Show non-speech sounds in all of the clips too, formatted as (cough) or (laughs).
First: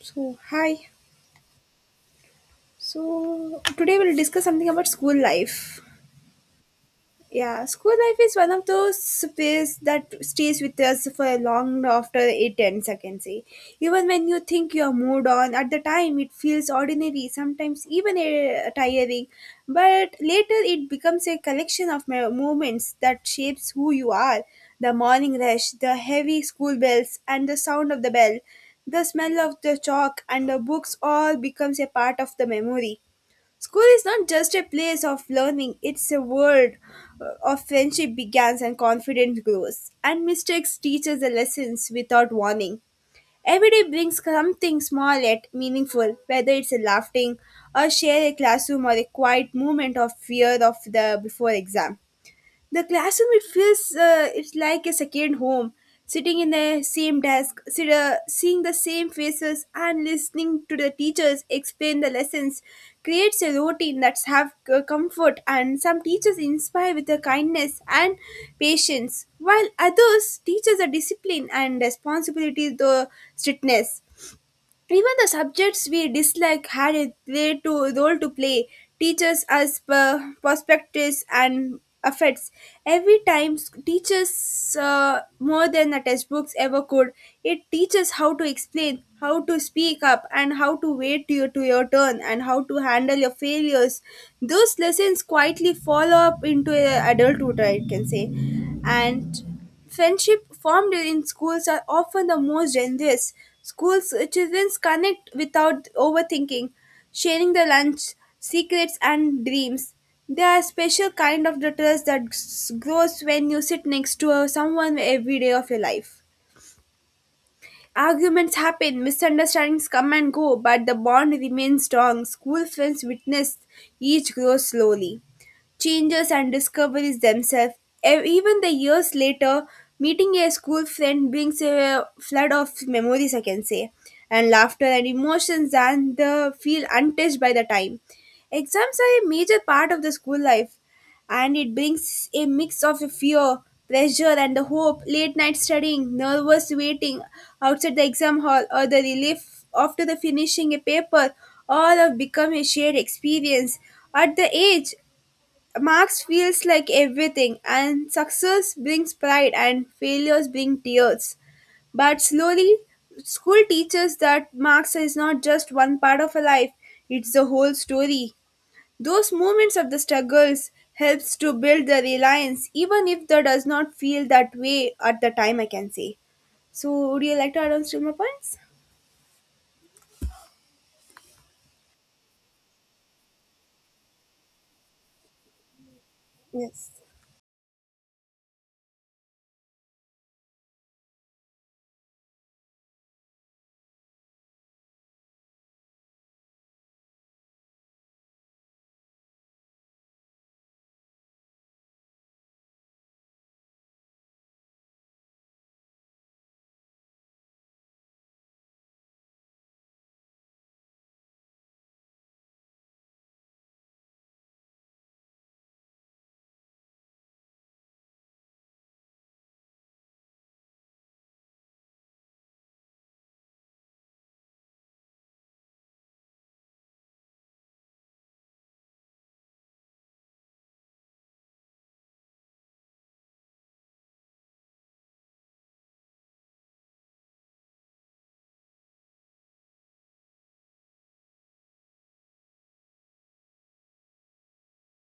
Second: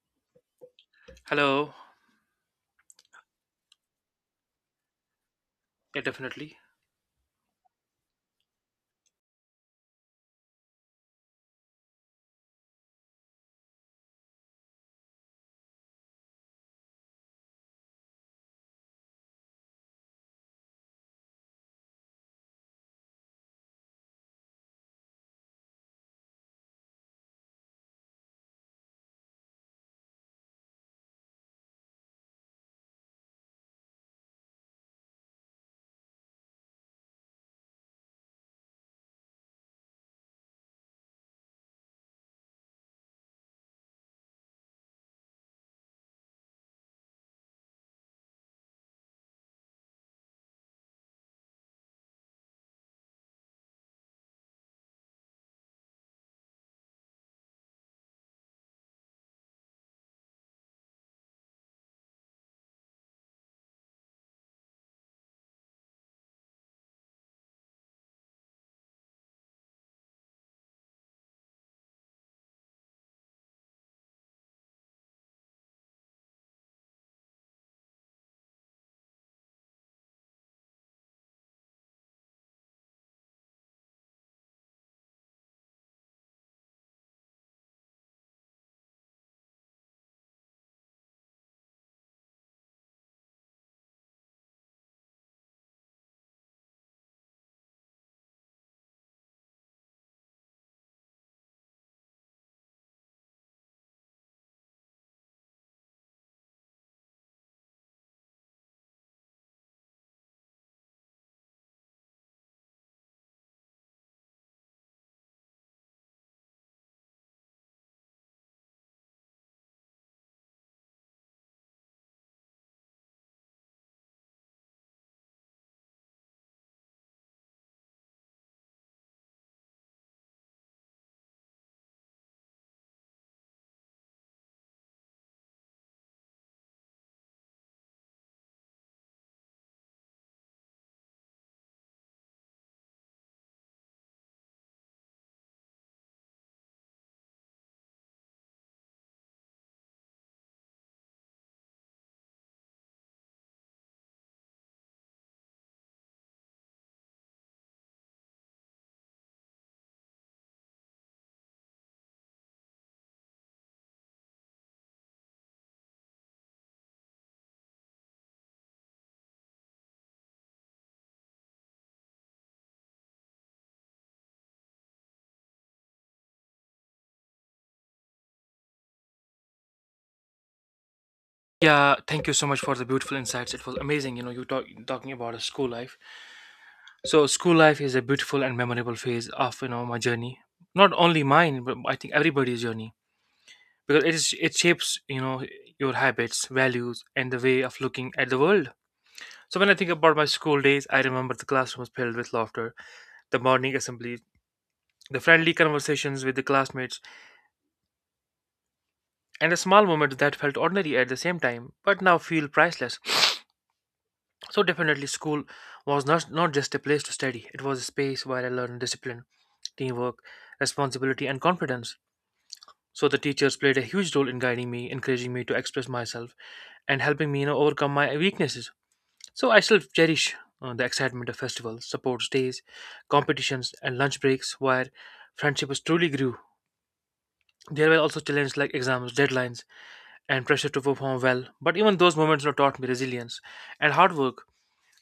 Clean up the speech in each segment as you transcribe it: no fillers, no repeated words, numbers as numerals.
So, hi. Hello. So, today we'll discuss something about school life. Yeah, definitely. Yeah, school life is one of those space that stays with us for long after it ends, I can say. Even when you think you're moved on, at the time it feels ordinary, sometimes even tiring. But later it becomes a collection of moments that shapes who you are. The morning rush, the heavy school bells, and the sound of the bell, the smell of the chalk and the books all becomes a part of the memory. School is not just a place of learning, it's a world of friendship begins and confidence grows. And mistakes teach us the lessons without warning. Every day brings something small yet meaningful, whether it's a laughing, a share a classroom, or a quiet moment of fear of the before exam. The classroom it feels, it's like a second home, sitting in the same desk, seeing the same faces, and listening to the teachers explain the lessons creates a routine that's have comfort. And some teachers inspire with their kindness and patience, while others teaches a discipline and responsibility, the strictness. Even the subjects we dislike had a great role to play. Teachers as perspectives and affects. Every time teaches more than the textbooks ever could. It teaches how to explain, how to speak up, and how to wait to your turn, and how to handle your failures. Those lessons quietly follow up into adulthood, I can say. And friendship formed in schools are often the most generous. Schools, children connect without overthinking, sharing the lunch, secrets, and dreams. They are a special kind of the trust that grows when you sit next to someone every day of your life. Arguments happen, misunderstandings come and go, but the bond remains strong. School friends witness each grow slowly changes and discoveries themselves. Even the years later, meeting a school friend brings a flood of memories, I can say, and laughter and emotions and the feel untouched by the time. Exams are a major part of the school life and it brings a mix of fear, pressure, and the hope. Late night studying, nervous waiting outside the exam hall, or the relief after the finishing a paper, all have become a shared experience. At the age, marks feels like everything, and success brings pride and failures bring tears. But slowly, school teaches that marks is not just one part of a life, it's the whole story. Those moments of the struggles helps to build the reliance, even if that does not feel that way at the time, I can say. So, would you like to add on still more points? Yeah, thank you so much for the beautiful insights. It was amazing. Talking about a school life. Yes, So, school life is a beautiful and memorable phase of my journey. Not only mine, but I think everybody's journey because it shapes your habits, values, and the way of looking at the world. So, when I think about my school days, I remember the classroom was filled with laughter, the morning assemblies, the friendly conversations with the classmates, and the small moments that felt ordinary at the same time but now feel priceless. So definitely school was not just a place to study, it was a space where I learned discipline, teamwork, responsibility and confidence. So the teachers played a huge role in guiding me, encouraging me to express myself and helping me, overcome my weaknesses. So I still cherish the excitement of festivals, sports days, competitions and lunch breaks where friendships truly grew. There were also challenges like exams, deadlines, and pressure to perform well, but even those moments, taught me resilience and hard work.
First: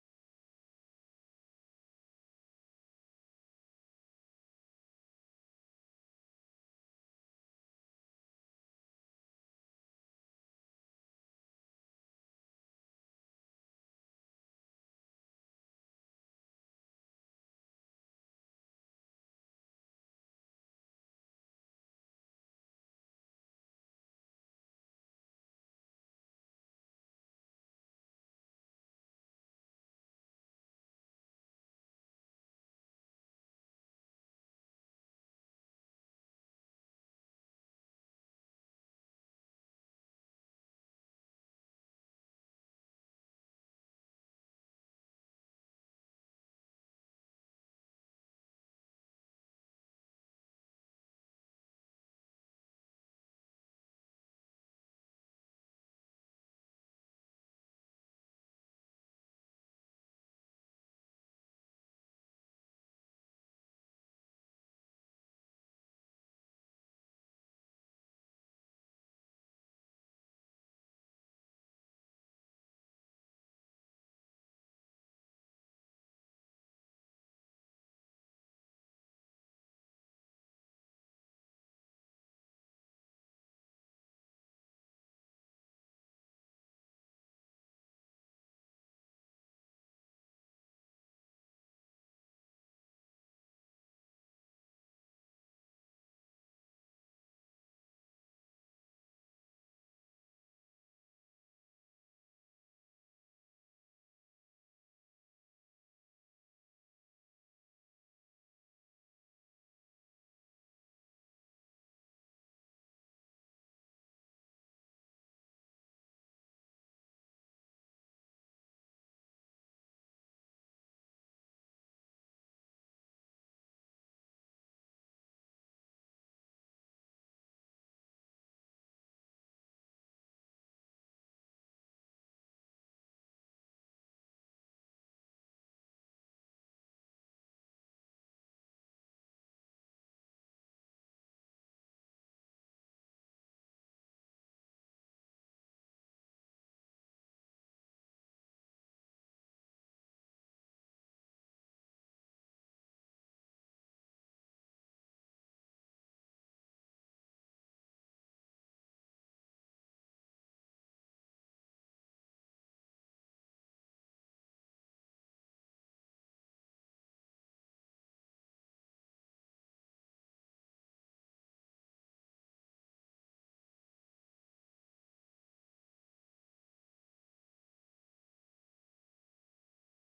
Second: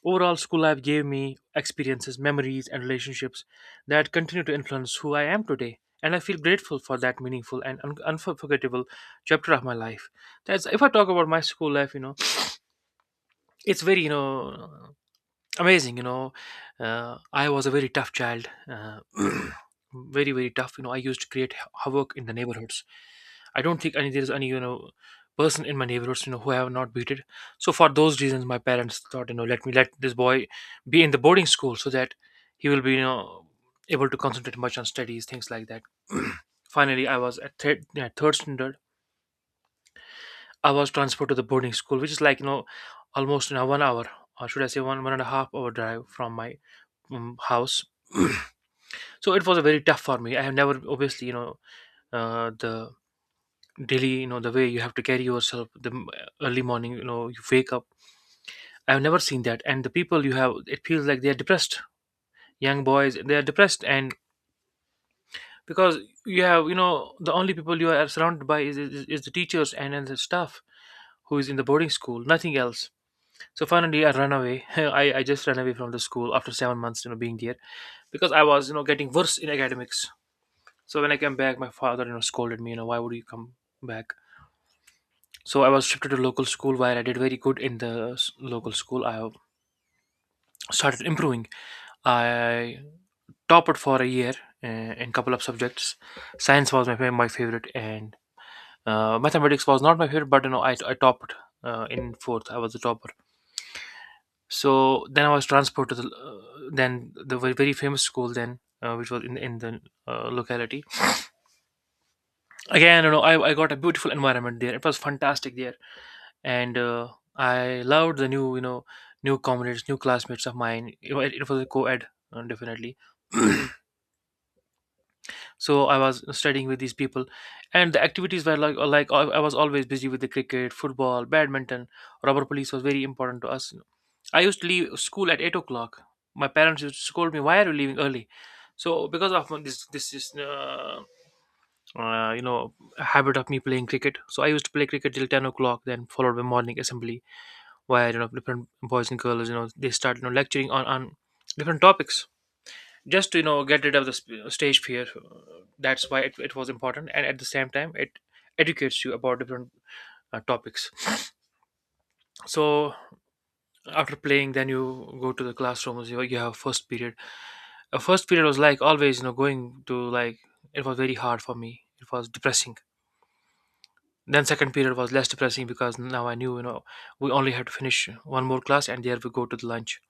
Overall, school life gave me experiences, memories, and relationships that continue to influence who I am today. And I feel grateful for that meaningful and unforgettable chapter of my life. That's if I talk about my school life, it's very, amazing. I was a very tough child. (clears throat) Very tough. I used to create havoc in the neighborhoods. I don't think any there's any you know person in my neighborhoods, who I have not beaten. So for those reasons, my parents thought, let me, let this boy be in the boarding school, so that he will be, able to concentrate much on studies, things like that. (clears throat) Finally, I was at third standard. I was transferred to the boarding school, which is, like almost, in a 1 hour, or should I say one and a half hour drive from my house. (clears throat) So it was a very tough for me. I have never, obviously, the daily, the way you have to carry yourself, the early morning, you wake up, I have never seen that. And the people, you have, it feels like they are depressed. Young boys, they are depressed, and because you have, the only people you are surrounded by is the teachers and the staff who is in the boarding school, nothing else. So finally, I ran away. (laughs) I just ran away from the school after 7 months, being there, because I was, getting worse in academics. So when I came back, my father, scolded me, why would you come back? So I was shifted to local school, where I did very good in the local school. I, started improving. I topped for a year, uh, in couple of subjects. Science was my favorite, and mathematics was not my favorite, but, you know, I topped, in fourth. I was a topper. So then I was transferred to the, then the very, very famous school then, which was in the locality. Again, you know, I got a beautiful environment there. It was fantastic there, and I loved the new, new comrades, new classmates of mine. You know, it was a co-ed, definitely. (clears throat) So I was studying with these people, and the activities were like, I was always busy with the cricket, football, badminton. Rubber police was very important to us. I used to leave school at 8 o'clock. My parents used to scold me, "Why are you leaving early?" So because of, this this is you know habit of me playing cricket, so I used to play cricket till 10 o'clock, then followed by morning assembly, where, different boys and girls, they start, lecturing on different topics, just to, get rid of the stage fear. That's why it was important, and at the same time it educates you about different, topics. (sniffs) So after playing, then you go to the classrooms, you have first period. First period was like, always, you know going to like it was very hard for me, it was depressing. Then second period was less depressing, because now I knew, we only had to finish one more class, and there we go to the lunch.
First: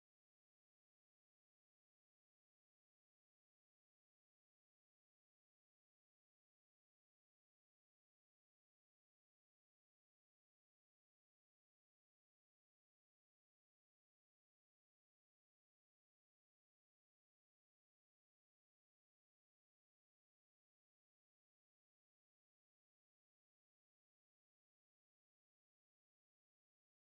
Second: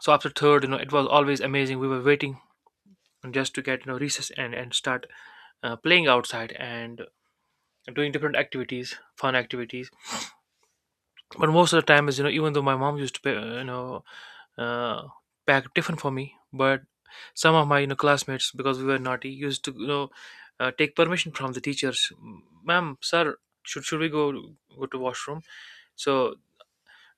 So after third, it was always amazing. We were waiting just to get, recess, and start, playing outside and doing different activities, fun activities. But most of the time is, even though my mom used to pay, uh, pack different for me, but some of my, classmates, because we were naughty, used to, take permission from the teachers, ma'am, sir, should we go to washroom? So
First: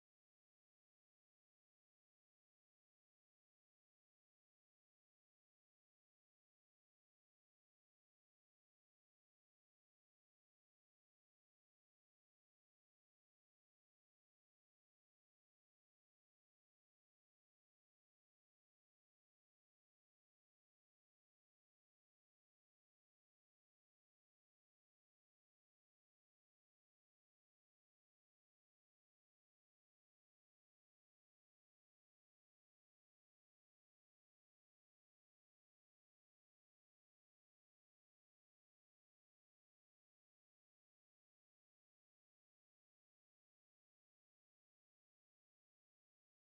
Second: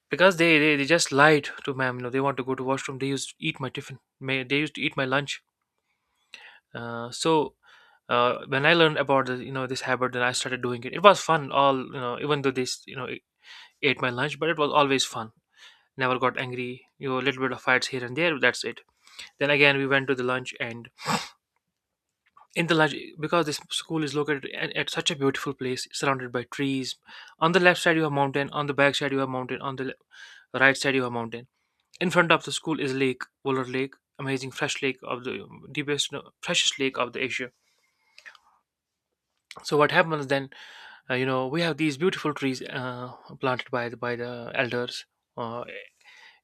because they just lied to ma'am, they want to go to washroom. They used to eat my tiffin. May, they used to eat my lunch. Uh, so when I learned about the, this habit, then I started doing it. It was fun. All, even though this, it ate my lunch, but it was always fun. Never got angry. You know, a little bit of fights here and there. That's it. Then again, we went to the lunch, and in the lunch, because this school is located at such a beautiful place, surrounded by trees. On the left side, you have mountain. On the back side, you have mountain. On the right side, you have mountain. In front of the school is lake, Wooler Lake, amazing fresh lake of the deepest, no, freshest lake of the Asia. So what happens then? You know, we have these beautiful trees, planted by the elders, uh,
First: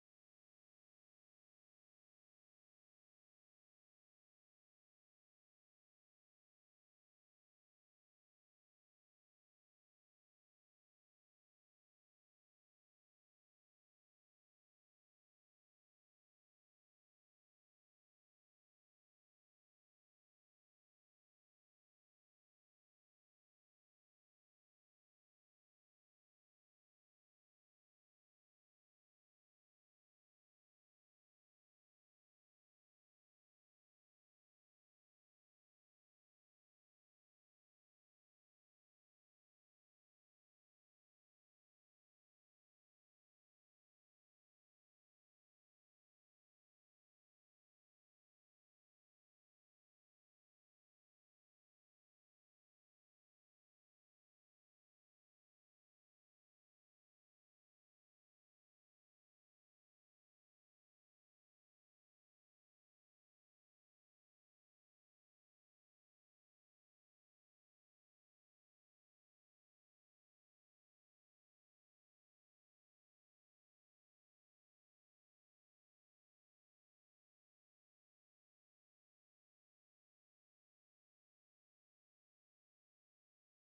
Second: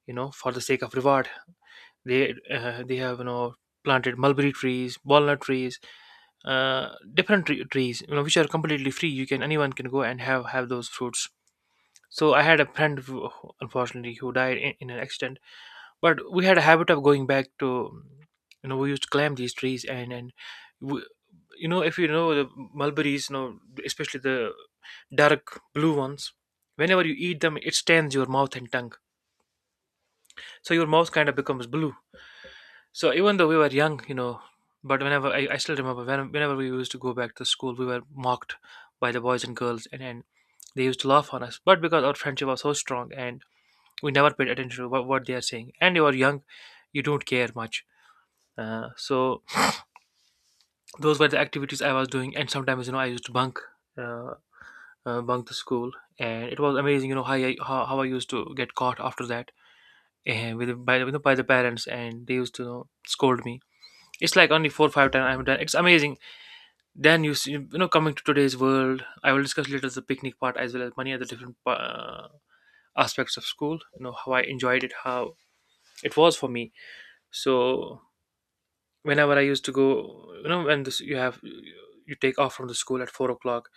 you know, for the sake of reward. They, they have, planted mulberry trees, walnut trees, different trees, which are completely free. You can, anyone can go and have those fruits. So I had a friend who, unfortunately, who died in an accident. But we had a habit of going back to, we used to climb these trees, and we, you know, if you know the mulberries, especially the dark blue ones. Whenever you eat them, it stains your mouth and tongue. So your mouth kind of becomes blue. So even though we were young, you know, but whenever I still remember whenever we used to go back to school, we were mocked by the boys and girls, and they used to laugh on us. But because our friendship was so strong, and we never paid attention to what they are saying, and you are young, you don't care much. So those were the activities I was doing, and sometimes, I used to bunk, uh, bunk the school, and it was amazing. You know how I used to get caught after that, with by the parents, and they used to, scold me. It's like only four or five times I'm done. It's amazing. Then you see, you know, coming to today's world, I will discuss later the picnic part, as well as many other different, aspects of school. You know how I enjoyed it, how it was for me. So whenever I used to go, you know, when you have, you take off from the school at 4 o'clock,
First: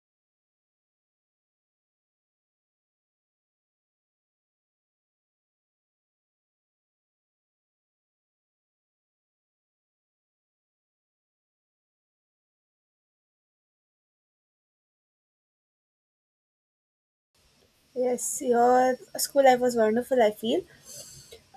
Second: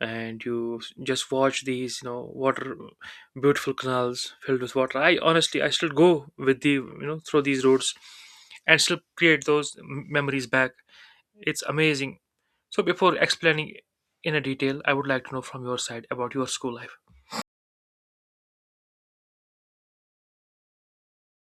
and you just watch these, water, beautiful canals filled with water. I honestly, I still go with the, through these roads, and still create those memories back. It's amazing. So before explaining in a detail, I would like to know from your side about your school life. yes, your school life was wonderful, I feel.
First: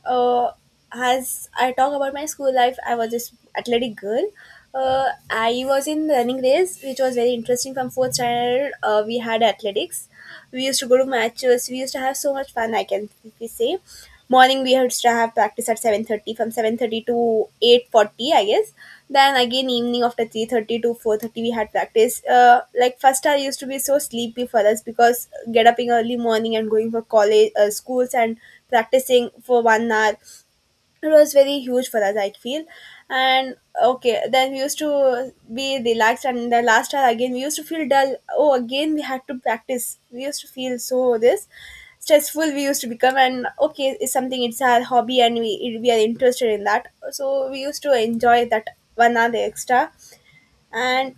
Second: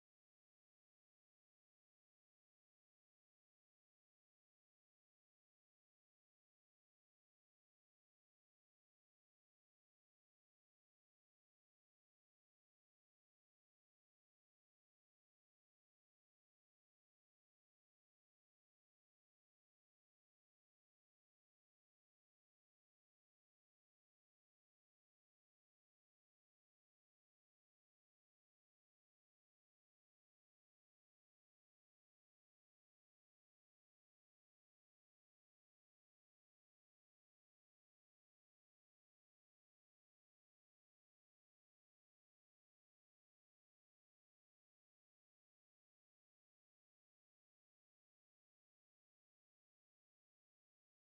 uh, as I talk about my school life, I was this athletic girl. I was in running race, which was very interesting. From fourth standard, we had athletics. We used to go to matches. We used to have so much fun, I can safely say. Morning we used to have practice at 7:30. From 7:30 to 8:40, I guess. Then again evening after 3:30 to 4:30, we had practice. Like first, I used to be so sleepy for us because get up in early morning and going for college, schools and practicing for 1 hour. It was very huge for us, I feel. And okay, then we used to be relaxed, and in the last hour again, we used to feel dull. Oh, again, we had to practice. We used to feel so this stressful we used to become. And okay, it's something, it's our hobby and we are interested in that, so we used to enjoy that 1 hour extra. and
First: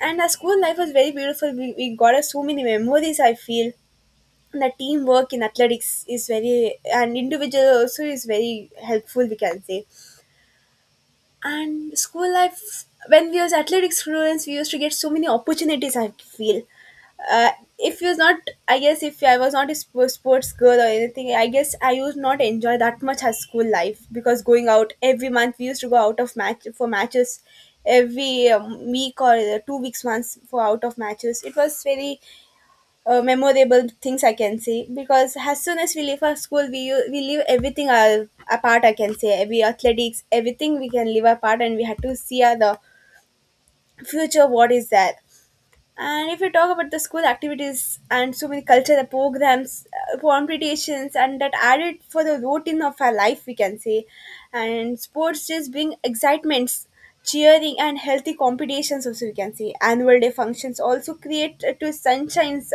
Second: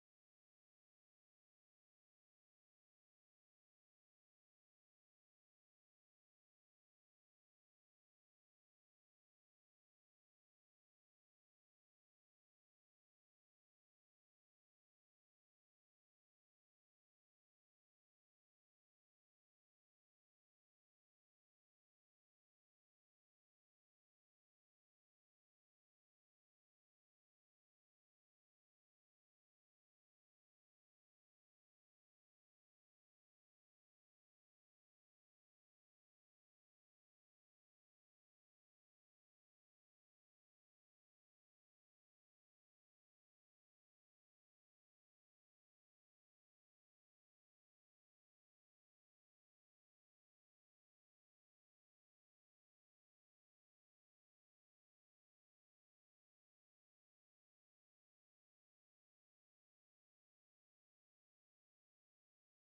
and our school life was very beautiful. We got us so many memories, I feel. The teamwork in athletics is very and individual also is very helpful, we can say. And school life, when we was athletic students, we used to get so many opportunities, I feel. Uh, if you was not, I guess if I was not a sports girl or anything, I guess I used not enjoy that much as school life because going out every month we used to go out of match for matches every week or 2 weeks once for out of matches. It was very memorable things, I can say. Because as soon as we leave our school, we leave everything our, apart. I can say every athletics, everything we can leave apart, and we had to see the future. What is that? And if we talk about the school activities and so many cultural programs, competitions, and that added for the routine of our life, we can say. And sports just bring excitements, cheering, and healthy competitions, also, we can say. Annual day functions also create to sunshines,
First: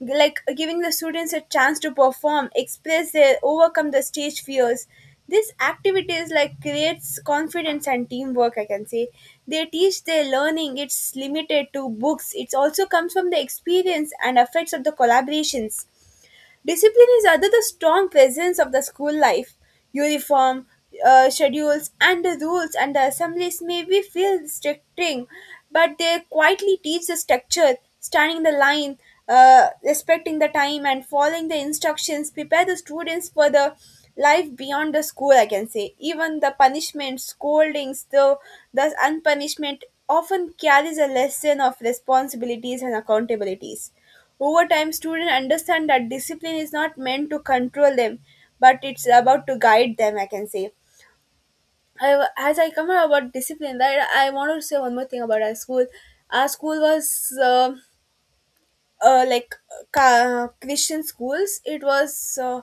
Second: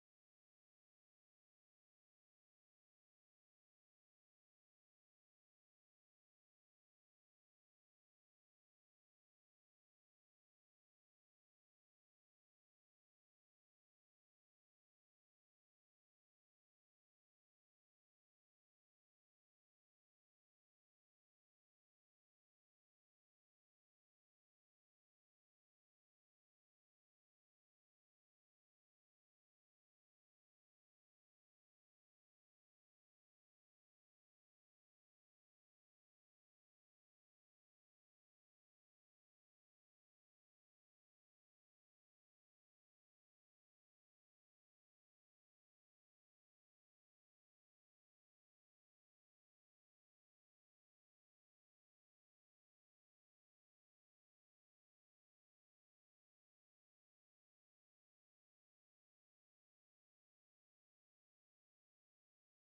like giving the students a chance to perform, express their, overcome the stage fears. These activities like creates confidence and teamwork, I can say. They teach their learning, it's limited to books. It also comes from the experience and affects of the collaborations. Discipline is other the strong presence of the school life. Uniform, schedules, and the rules and the assemblies may be feel restricting, but they quietly teach the structure, standing the line, respecting the time, and following the instructions prepare the students for the life beyond the school. I can say even the punishment, scoldings, the thus unpunishment often carries a lesson of responsibilities and accountabilities. Over time, students understand that discipline is not meant to control them, but it's about to guide them, I can say. I, as I come out about discipline, right, I want to say one more thing about our school. Our school was, like Christian schools. It was,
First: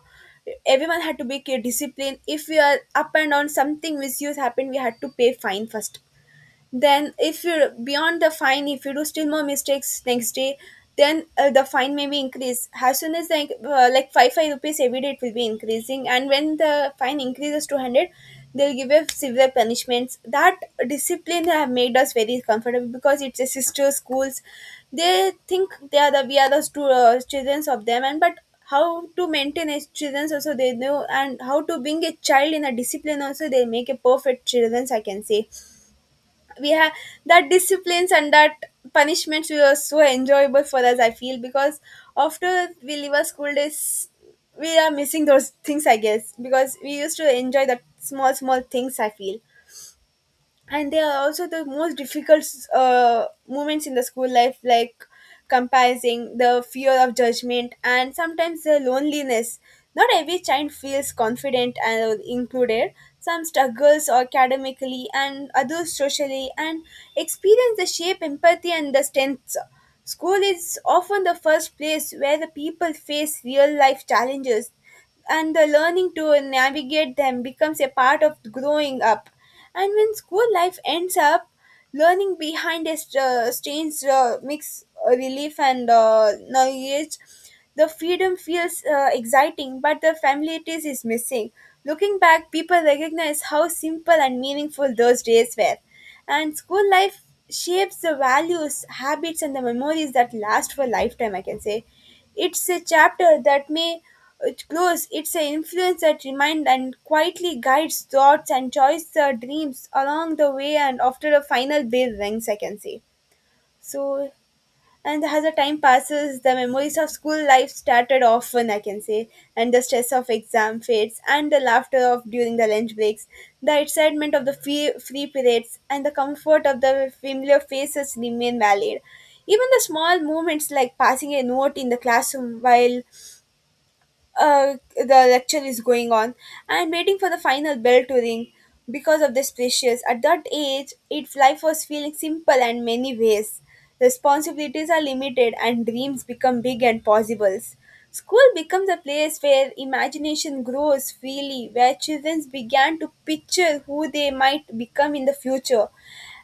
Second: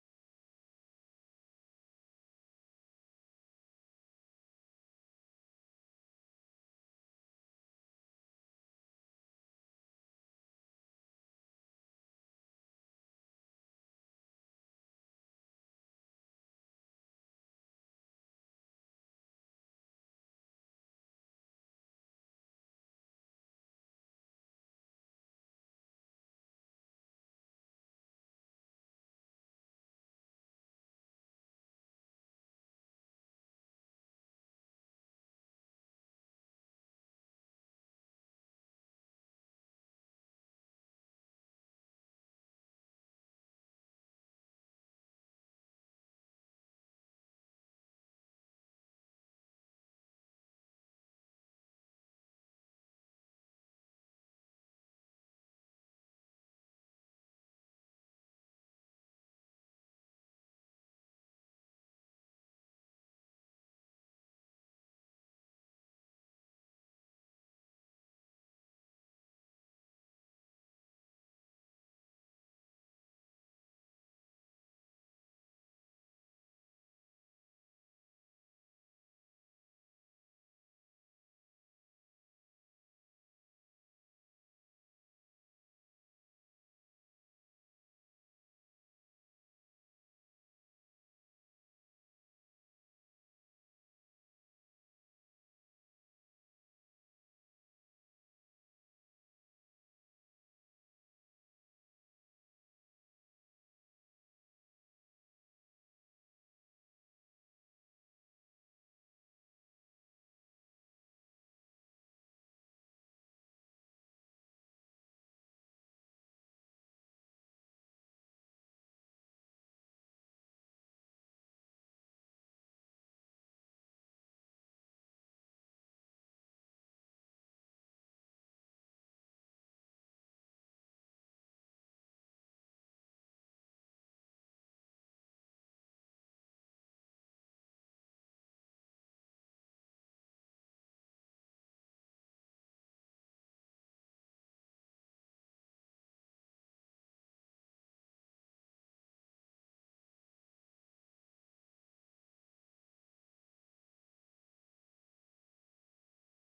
everyone had to be disciplined. If we are up and down, something misuse happened, we had to pay fine first. Then if you're beyond the fine, if you do still more mistakes next day, then the fine may be increased as soon as like, like 5 rupees every day it will be increasing, and when the fine increases to 100, they'll give us severe punishments. That discipline have made us very comfortable because it's a sister schools. They think they are the, we are the children of them, and but how to maintain as children also they know, and how to being a child in a discipline also, they make a perfect children, I can say. We have that disciplines, and that punishments were so enjoyable for us, I feel, because after we leave our school days, we are missing those things, I guess, because we used to enjoy that small small things, I feel. And they are also the most difficult moments in the school life, like comparing the fear of judgment and sometimes the loneliness. Not every child feels confident and included. Some struggles academically and others socially, and experience the shape empathy and the strengths. School is often the first place where the people face real life challenges, and the learning to navigate them becomes a part of growing up. And when school life ends up, learning behind a strange mix relief and knowledge, the freedom feels exciting, but the familiarity is missing. Looking back, people recognize how simple and meaningful those days were. And school life shapes the values, habits, and the memories that last for a lifetime, I can say. It's a chapter that may close, it's an influence that reminds and quietly guides thoughts and choices, dreams along the way and after a final bell rings, I can say. So, and as the time passes, the memories of school life started often, I can say, and the stress of exam fades, and the laughter of during the lunch breaks, the excitement of the free periods, and the comfort of the familiar faces remain valid. Even the small moments like passing a note in the classroom while the lecture is going on and waiting for the final bell to ring because of the spacious, at that age, its life was feeling simple in many ways. Responsibilities are limited and dreams become big and possibles. School becomes a place where imagination grows freely, where children began to picture who they might become in the future.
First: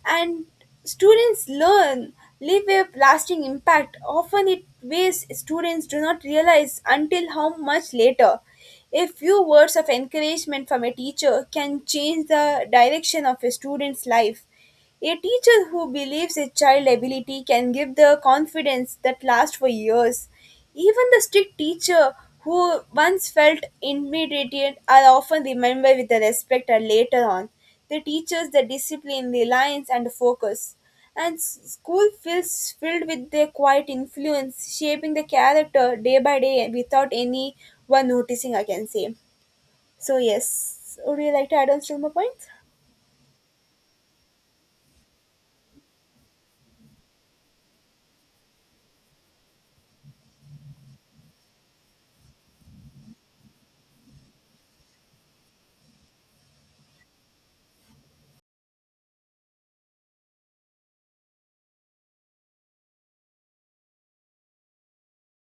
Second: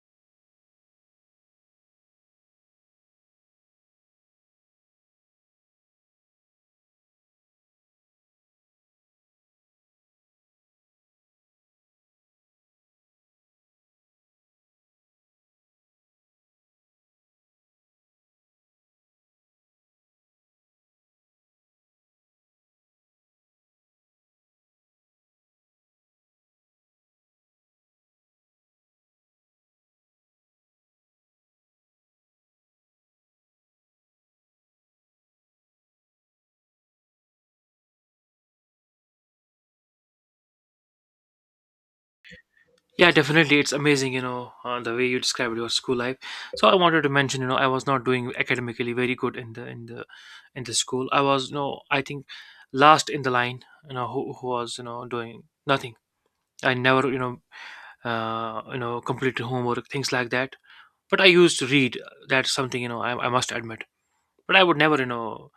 And students learn, leave a lasting impact, often it ways students do not realize until how much later. A few words of encouragement from a teacher can change the direction of a student's life. A teacher who believes a child's ability can give the confidence that lasts for years. Even the strict teacher who once felt intimidated are often remembered with the respect and later on. They teach us the discipline, reliance, and focus. School feels filled with their quiet influence, shaping the character day by day without anyone noticing, I can say. So, yes, would you like to add on some more points? Yeah, definitely. It's amazing, you know, the way you described your school life. So I wanted to mention, you know, I was not doing academically very good in the school. I was, you know, I think last in the line, you know, who was, you know, doing nothing. I never, you know, completed homework, things like that. But I used to read. That's something, you know, I must admit. But I would never,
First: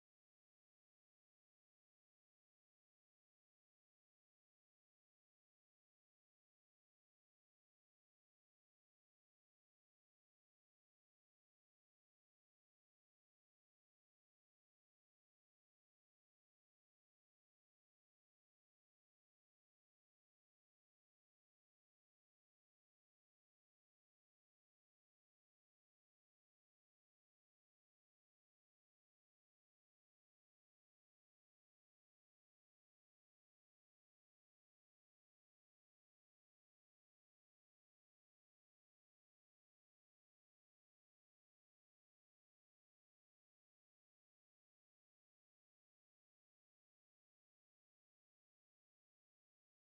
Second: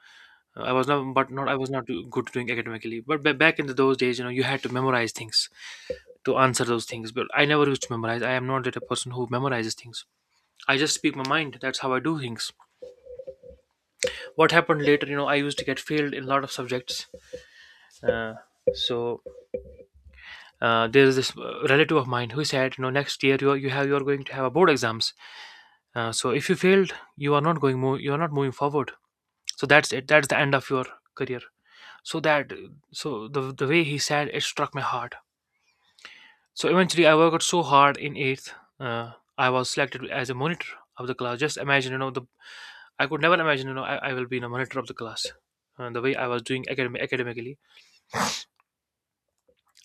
I was not, but not I was not good doing academically. But back in those days, you had to memorize things to answer those things. But I never used to memorize. I am not that a person who memorizes things. I just speak my mind. That's how I do things. What happened later, I used to get failed in a lot of subjects. Uh, so there is this relative of mine who said, next year you are, you are going to have a board exams. So if you failed, you are not moving forward. So that's it. That's the end of your career. So that so the way he said it struck my heart. So eventually, I worked so hard in eighth. Uh, I was selected as a monitor of the class. Just imagine, you know, the I could never imagine, I will be in a monitor of the class. The way I was doing academically,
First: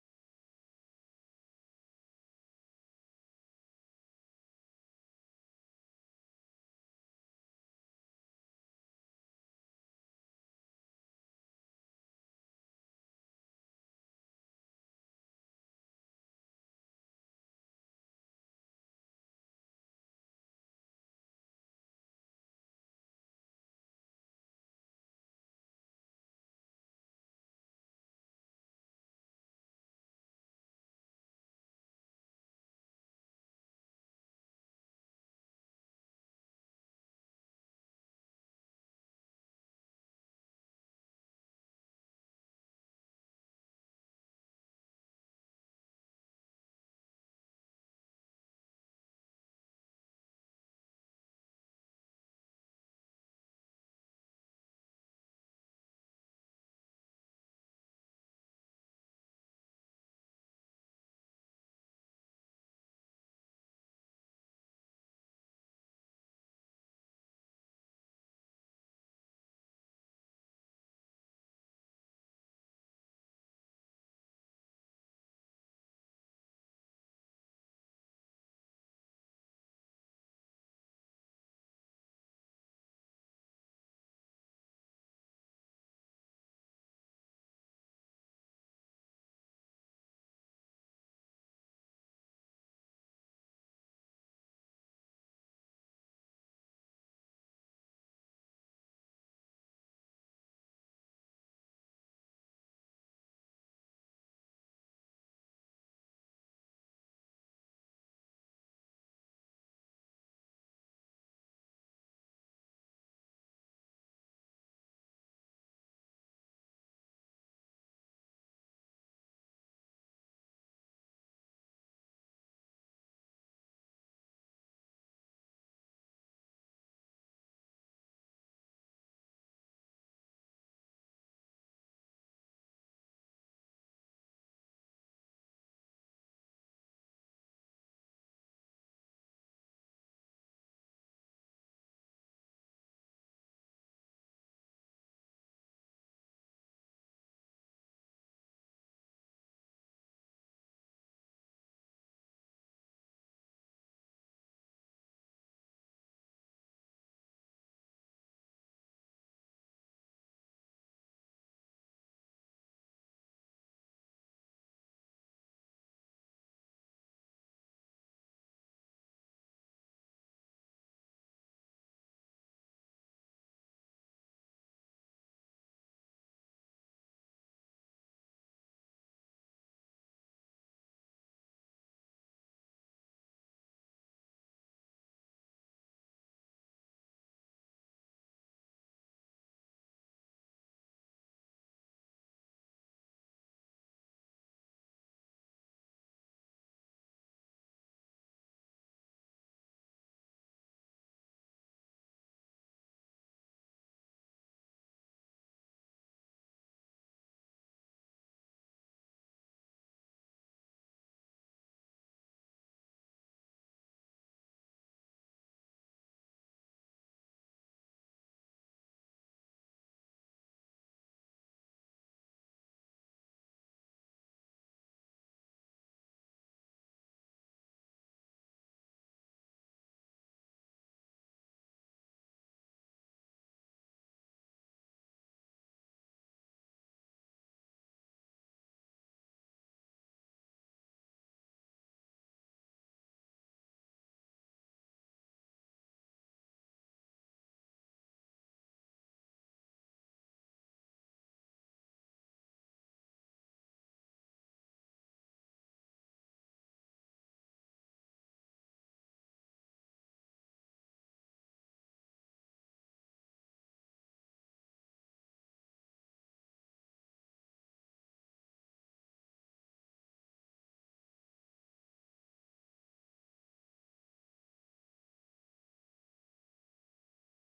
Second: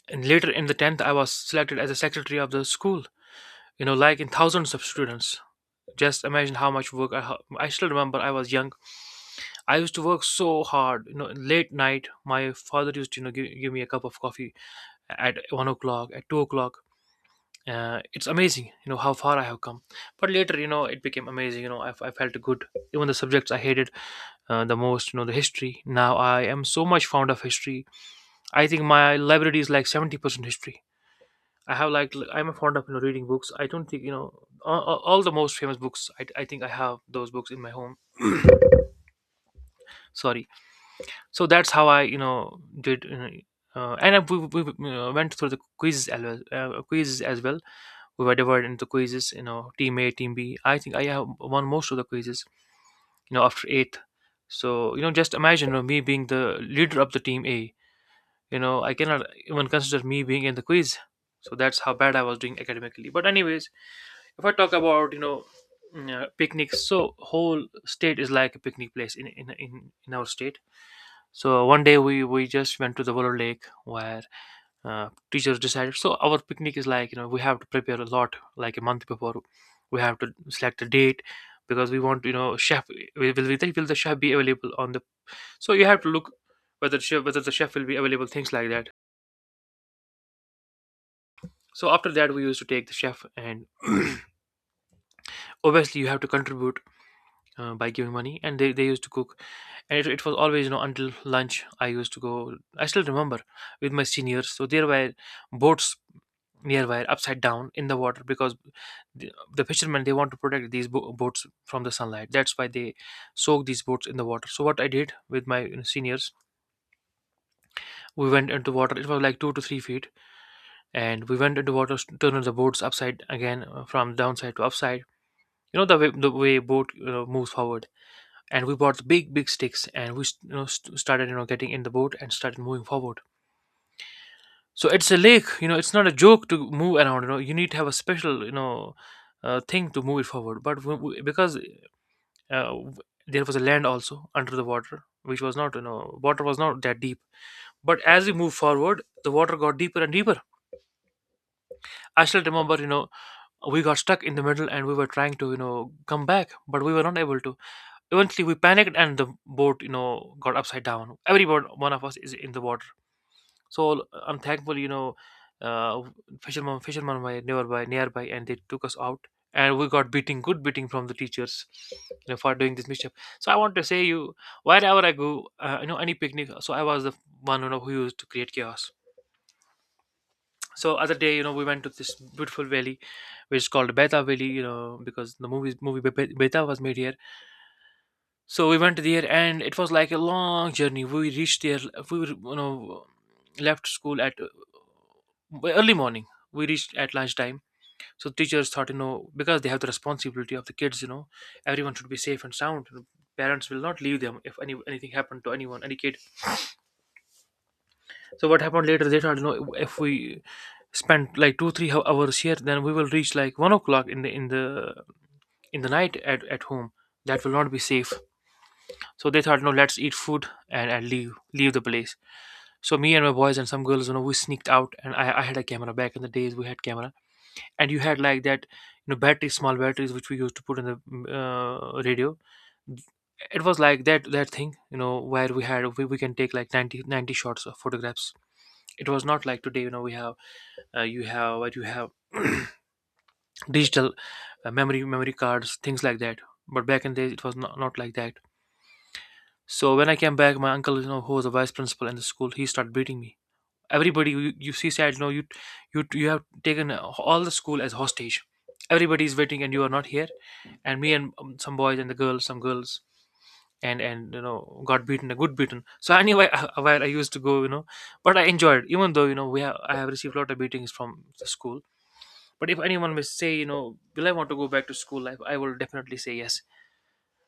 and later in the tenth, I was selected as a secretary of the school. You know, like in thousands of students. Just imagine how much work I. I still remember I was young. I used to work so hard. You know, late night, my father used to give me a cup of coffee at 1 o'clock, at 2 o'clock. It's amazing, you know, how far I have come. But later, you know, it became amazing. I felt good. Even the subjects I hated, the most, you know, the history. Now I am so much fond of history. I think my library is like 70% history. I have like I'm fond of, you know, reading books. I don't think, you know, all the most famous books. I think I have those books in my home. Sorry. So that's how I, you know, did, you know, and we went through the quizzes as well, quizzes as well. We were divided into quizzes, you know, team A, team B. I think I have won most of the quizzes, you know, after eighth. So, you know, just imagine, you know, me being the leader of the team A. You know, I cannot even consider me being in the quiz. So that's how bad I was doing academically. But anyways, if I talk about, picnics, so whole state is like a picnic place in our state. So one day we just went to the Willow Lake where teachers decided. So our picnic is like, you know, we have to prepare a lot like a month before. We have to select a date because we want, you know, chef will the chef be available on the. So you have to look whether chef, whether the chef will be available, things like that. So after that, we used to take the chef, and (clears throat) obviously you have to contribute by giving money, and they used to cook. And it was always, you know, until lunch I used to go. I still remember with my seniors. So there were boats nearby, upside down in the water, because the fishermen, they want to protect these boats from the sunlight. That's why they soak these boats in the water. So what I did with my, you know, seniors, we went into water. It was like 2 to 3 feet, and we went into water, turned the boats upside again, from downside to upside, you know, the way boat, you know, moves forward. And we bought the big sticks, and we, you know, started, you know, getting in the boat and started moving forward. So it's a lake, you know. It's not a joke to move around. You know, you need to have a special, you know, thing to move it forward. But because uh, w- there was a land also under the water, which was not, you know, water was not that deep. But as we moved forward, the water got deeper and deeper. I still remember, you know, we got stuck in the middle, and we were trying to, you know, come back, but we were not able to. Eventually, we panicked, and the boat, you know, got upside down. Every one of us is in the water. So unthankful, you know, uh, fisherman were nearby, and they took us out. And we got beating, good beating, from the teachers, you know, for doing this mischief. So I want to say, you wherever I go, you know, any picnic, so I was the one, you know, who used to create chaos. So other day, you know, we went to this beautiful valley, which is called Beta Valley, you know, because the movie Beta was made here. So we went there, and it was like a long journey. We reached there. We were, you know, left school at early morning. We reached at lunchtime. So teachers thought, you know, because they have the responsibility of the kids, you know, everyone should be safe and sound. Parents will not leave them if anything happened to anyone, any kid. So what happened later? They thought, you know, if we spend like 2 3 hours here, then we will reach like 1 o'clock in the night at home. That will not be safe. So they thought, no, let's eat food, and, leave the place. So me and my boys and some girls, you know, we sneaked out, and I had a camera back in the days. We had camera, and you had like that, you know, batteries, small batteries which we used to put in the radio. It was like that thing, you know, where we had we can take like ninety shots of photographs. It was not like today, you know, we have you have what you have (clears throat) digital memory cards, things like that. But back in the days, it was not, not like that. So when I came back, my uncle, you know, who was the vice principal in the school, he started beating me. Everybody, you see, said, no, you have taken all the school as hostage. Everybody is waiting, and you are not here. And me and some boys and the girls, some girls, and you know, got beaten, a good beaten. So anyway, (laughs) where I used to go, you know, but I enjoyed, even though, you know, we have, I have received a lot of beatings from the school. But if anyone may say, you know, will I want to go back to school life? I will definitely say yes,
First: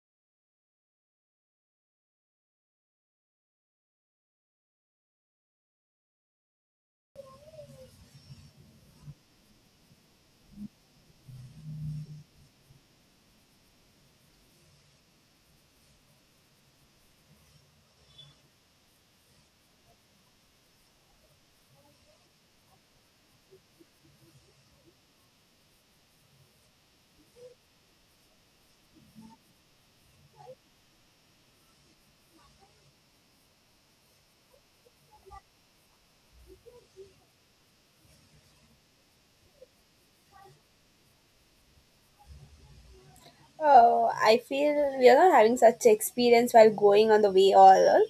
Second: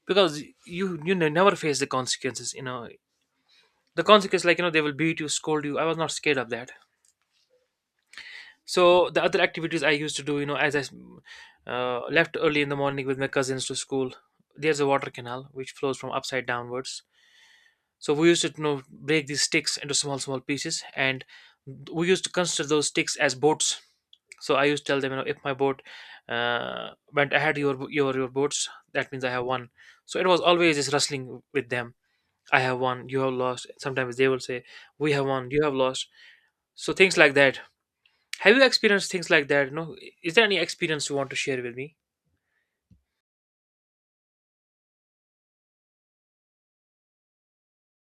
because you never face the consequences, you know, the consequence like, you know, they will beat you, scold you. I was not scared of that. So the other activities I used to do, you know, as I left early in the morning with my cousins to school, there's a water canal which flows from upside downwards. So we used to, you know, break these sticks into small pieces, and we used to consider those sticks as boats. So I used to tell them, you know, if my boat went ahead your boats, that means I have won. So it was always this wrestling with them. I have won, you have lost. Sometimes they will say, we have won, you have lost. So things like that. Have you experienced things like that? No, is there any experience you want to share with me? Oh, I feel we are not having such experience while going on the way all.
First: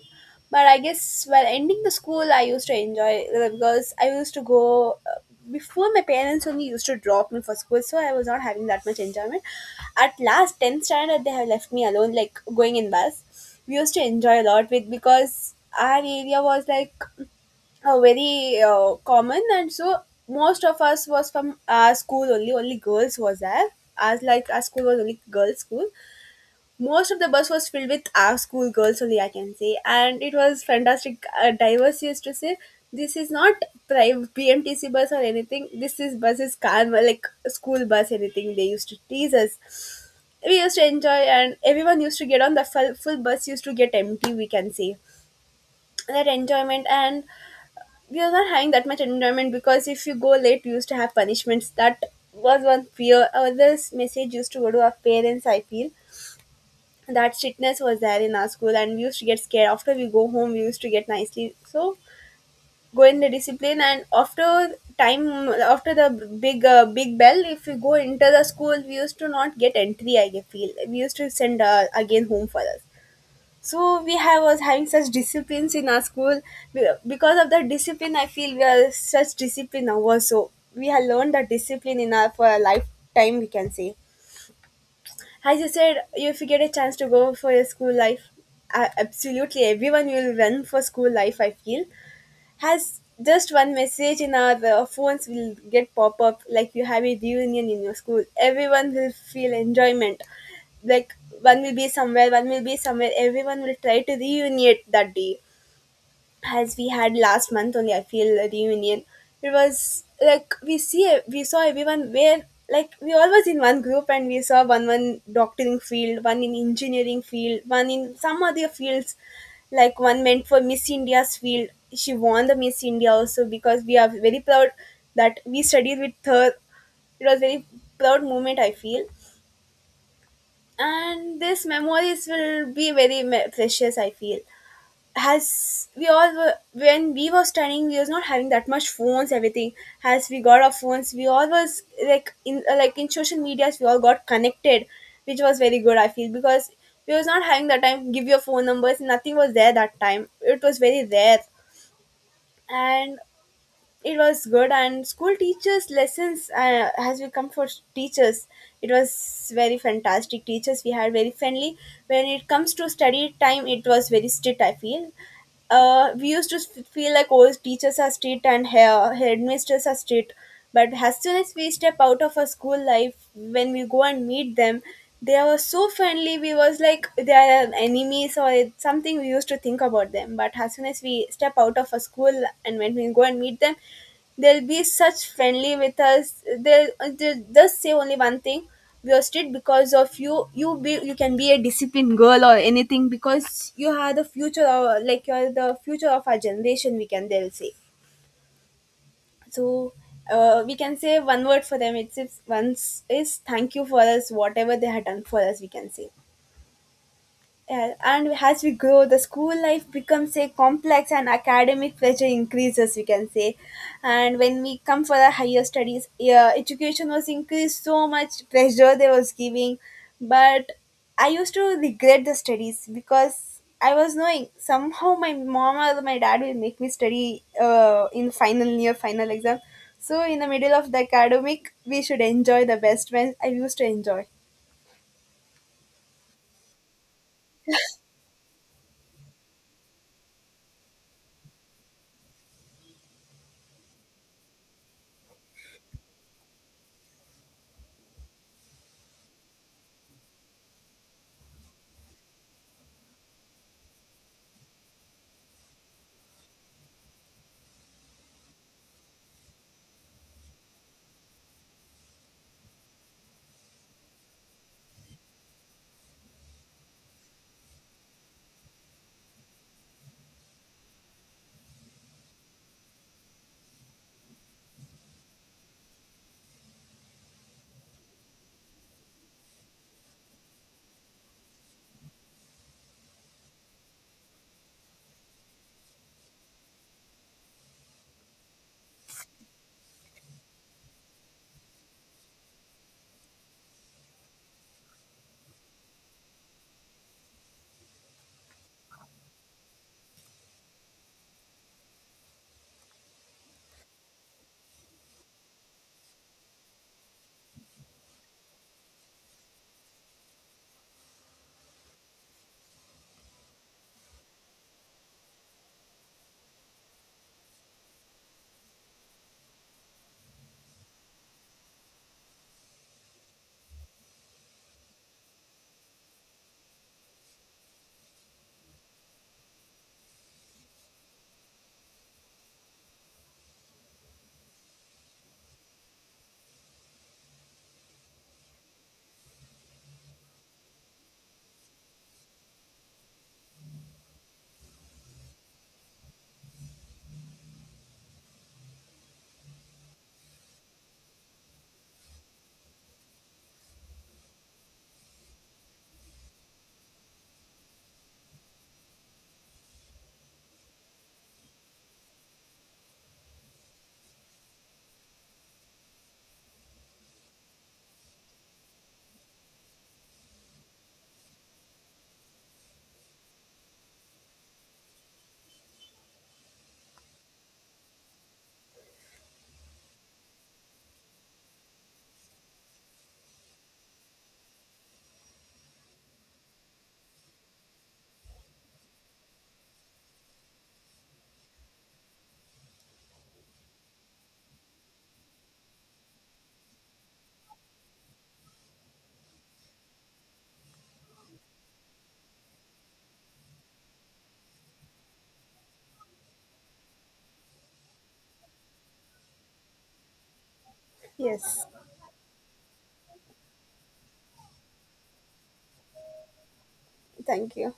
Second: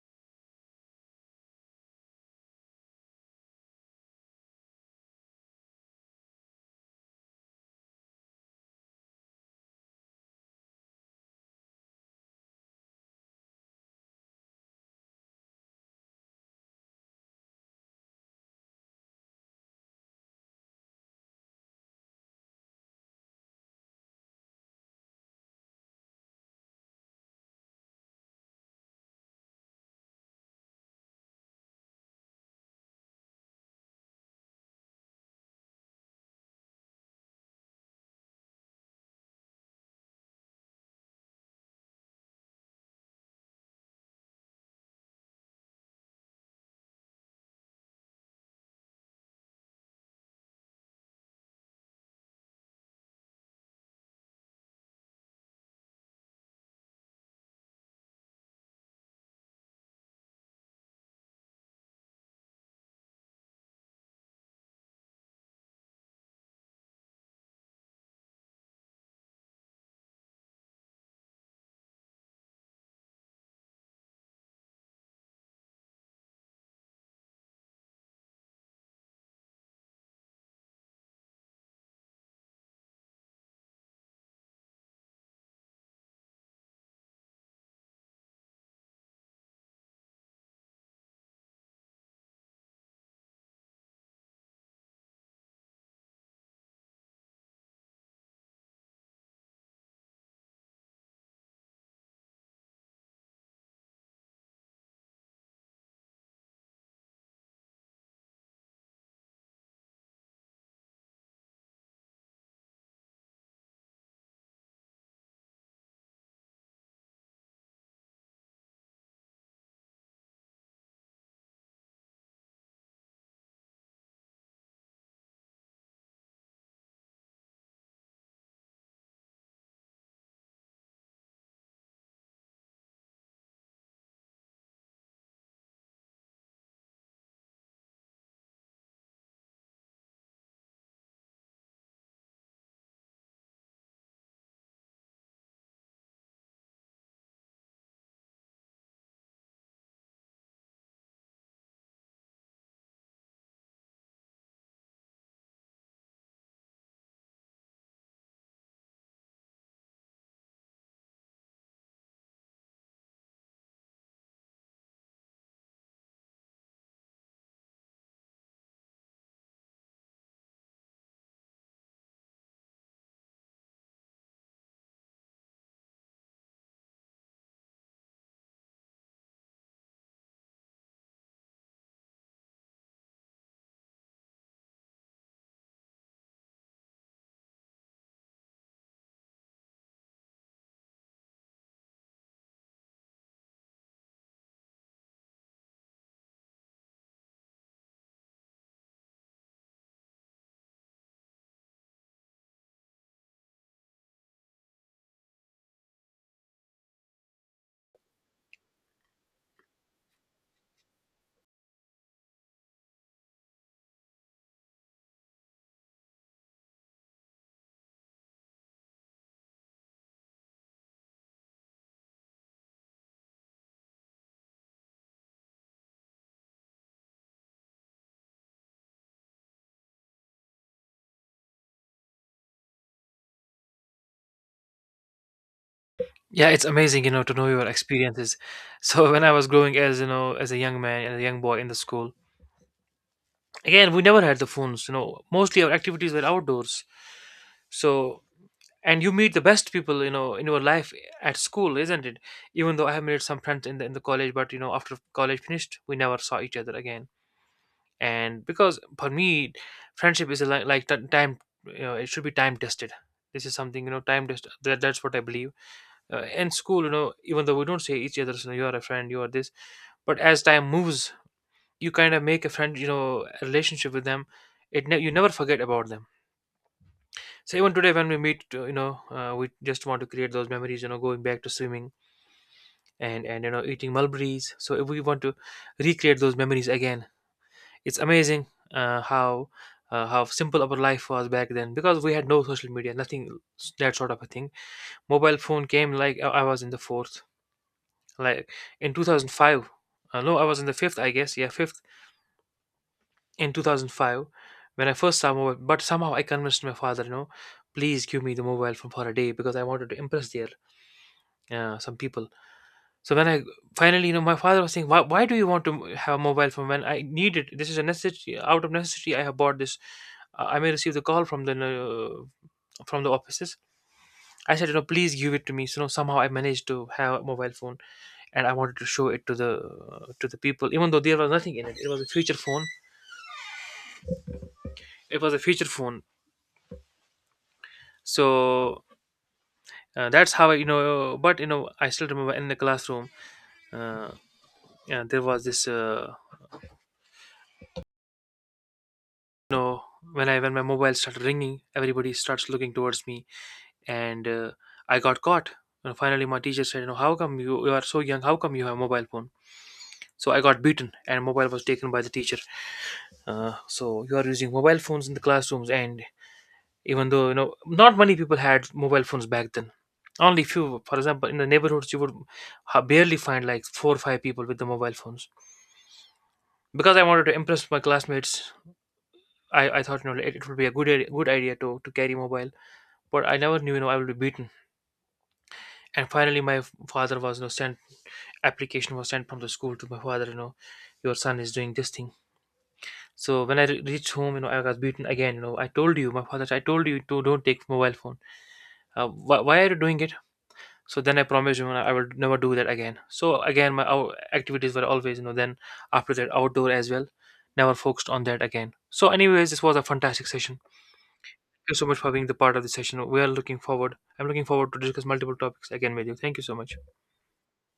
But I guess while ending the school, I used to enjoy because I used to go before my parents only used to drop me for school, so I was not having that much enjoyment. At last, 10th standard, they have left me alone, like going in bus. We used to enjoy a lot with because our area was like very common and so most of us was from our school only, only girls was there, as like our school was only girls school. Most of the bus was filled with our school girls only, I can say, and it was fantastic. Diverse used to say this is not private BMTC bus or anything, this is bus is karma like school bus anything. They used to tease us, we used to enjoy, and everyone used to get on the full bus, used to get empty, we can say. That enjoyment and we are not having that much enjoyment because if you go late, we used to have punishments. That was one fear or message used to go to our parents, I feel. That strictness was there in our school, and we used to get scared after we go home, we used to get nicely. So go in the discipline, and after time, after the big big bell, if we go into the school, we used to not get entry, I feel. We used to send again home for us. So we have was having such disciplines in our school. Because of the discipline, I feel we are such discipline now also, we have learned that discipline in our for a lifetime, we can say. As you said, if you get a chance to go for your school life, absolutely everyone will run for school life, I feel. Has just one message in our phones will get pop up like you have a reunion in your school. Everyone will feel enjoyment. Like one will be somewhere, one will be somewhere. Everyone will try to reunite that day. As we had last month only, I feel a reunion. It was like we see e, we saw everyone where like we all was in one group, and we saw one doctoring field, one in engineering field, one in some other fields. Like one meant for Miss India's field, she won the Miss India also. Because we are very proud that we studied with her, it was very proud moment, I feel. And these memories will be very precious, I feel. Has we all were when we were studying, we was not having that much phones everything. As we got our phones, we all was like in social medias, we all got connected, which was very good, I feel. Because we was not having that time, give your phone numbers, nothing was there that time, it was very rare. And it was good. And school teachers lessons, as we come for teachers, it was very fantastic teachers we had, very friendly. When it comes to study time, it was very strict, I feel. We used to feel like all teachers are strict and hair headmisters are strict, but as soon as we step out of our school life, when we go and meet them, they were so friendly. We was like they are enemies or it's something, we used to think about them. But as soon as we step out of a school and when we go and meet them, they'll be such friendly with us. They'll just say only one thing: we wasted because of you. You be you can be a disciplined girl or anything, because you are the future of like you are the future of our generation, we can they'll say. So we can say one word for them, it's once is thank you for us, whatever they had done for us, we can say. Yeah, and as we grow, the school life becomes a complex and academic pressure increases, we can say. And when we come for the higher studies, yeah, education was increased so much pressure they was giving. But I used to regret the studies because I was knowing somehow my mom or my dad will make me study in final year, final exam. So in the middle of the academic, we should enjoy the best when I used to enjoy. Yeah, it's amazing, you know, to know your experiences. (laughs) So when I was growing as, you know, as a young man and a young boy in the school, again, we never had the phones, you know. Mostly our activities were outdoors. So, and you meet the best people, you know, in your life at school, isn't it? Even though I have made some friends in the college, but you know, after college finished, we never saw each other again. And because for me, friendship is like time, you know, it should be time tested. This is something, you know, time tested. That, that's what I believe. In school, you know, even though we don't say each other's, you know, you are a friend, you are this, but as time moves, you kind of make a friend, you know, a relationship with them. It you never forget about them. So even today when we meet, you know, we just want to create those memories, you know, going back to swimming, and you know, eating mulberries. So if we want to recreate those memories again. It's amazing, uh, how how simple our life was back then, because we had no social media, nothing that sort of a thing. Mobile phone came like I was in the fourth, like in 2005. No, I was in the fifth, I guess. Yeah, fifth in 2005 when I first saw mobile. But somehow I convinced my father, you know, please give me the mobile phone for a day because I wanted to impress their some people. So when I finally, you know, my father was saying, why do you want to have a mobile phone when I need it? This is a necessity. Out of necessity, I have bought this. I may receive the call from the offices." I said, "You know, please give it to me." So you know, somehow I managed to have a mobile phone, and I wanted to show it to the people, even though there was nothing in it. It was a feature phone. It was a feature phone. So that's how I, you know. But you know, I still remember in the classroom, uh, yeah, there was this. Know, when I, when my mobile started ringing, everybody starts looking towards me, and I got caught. And finally my teacher said, you know, how come you are so young, how come you have a mobile phone? So I got beaten, and mobile was taken by the teacher. So you are using mobile phones in the classrooms, and even though, you know, not many people had mobile phones back then, only few. For example, in the neighborhoods, you would barely find like 4 or 5 people with the mobile phones. Because I wanted to impress my classmates, I thought, you know, it would be a good idea to carry mobile. But I never knew, you know, I would be beaten. And finally, my father was, you know, sent, application was sent from the school to my father, you know, your son is doing this thing. So when I reached home, you know, I was beaten again. You know, I told you, my father, I told you to don't take mobile phone. Why are you doing it? So then I promised him I would never do that again. So again, my our activities were always, you know, then after that outdoor as well. Never focused on that again. So, anyways, this was a fantastic session. Yes, Thank you so much for being the part of the session. We are looking forward. I'm looking forward to discuss multiple topics again with you. Thank you so much. thank you.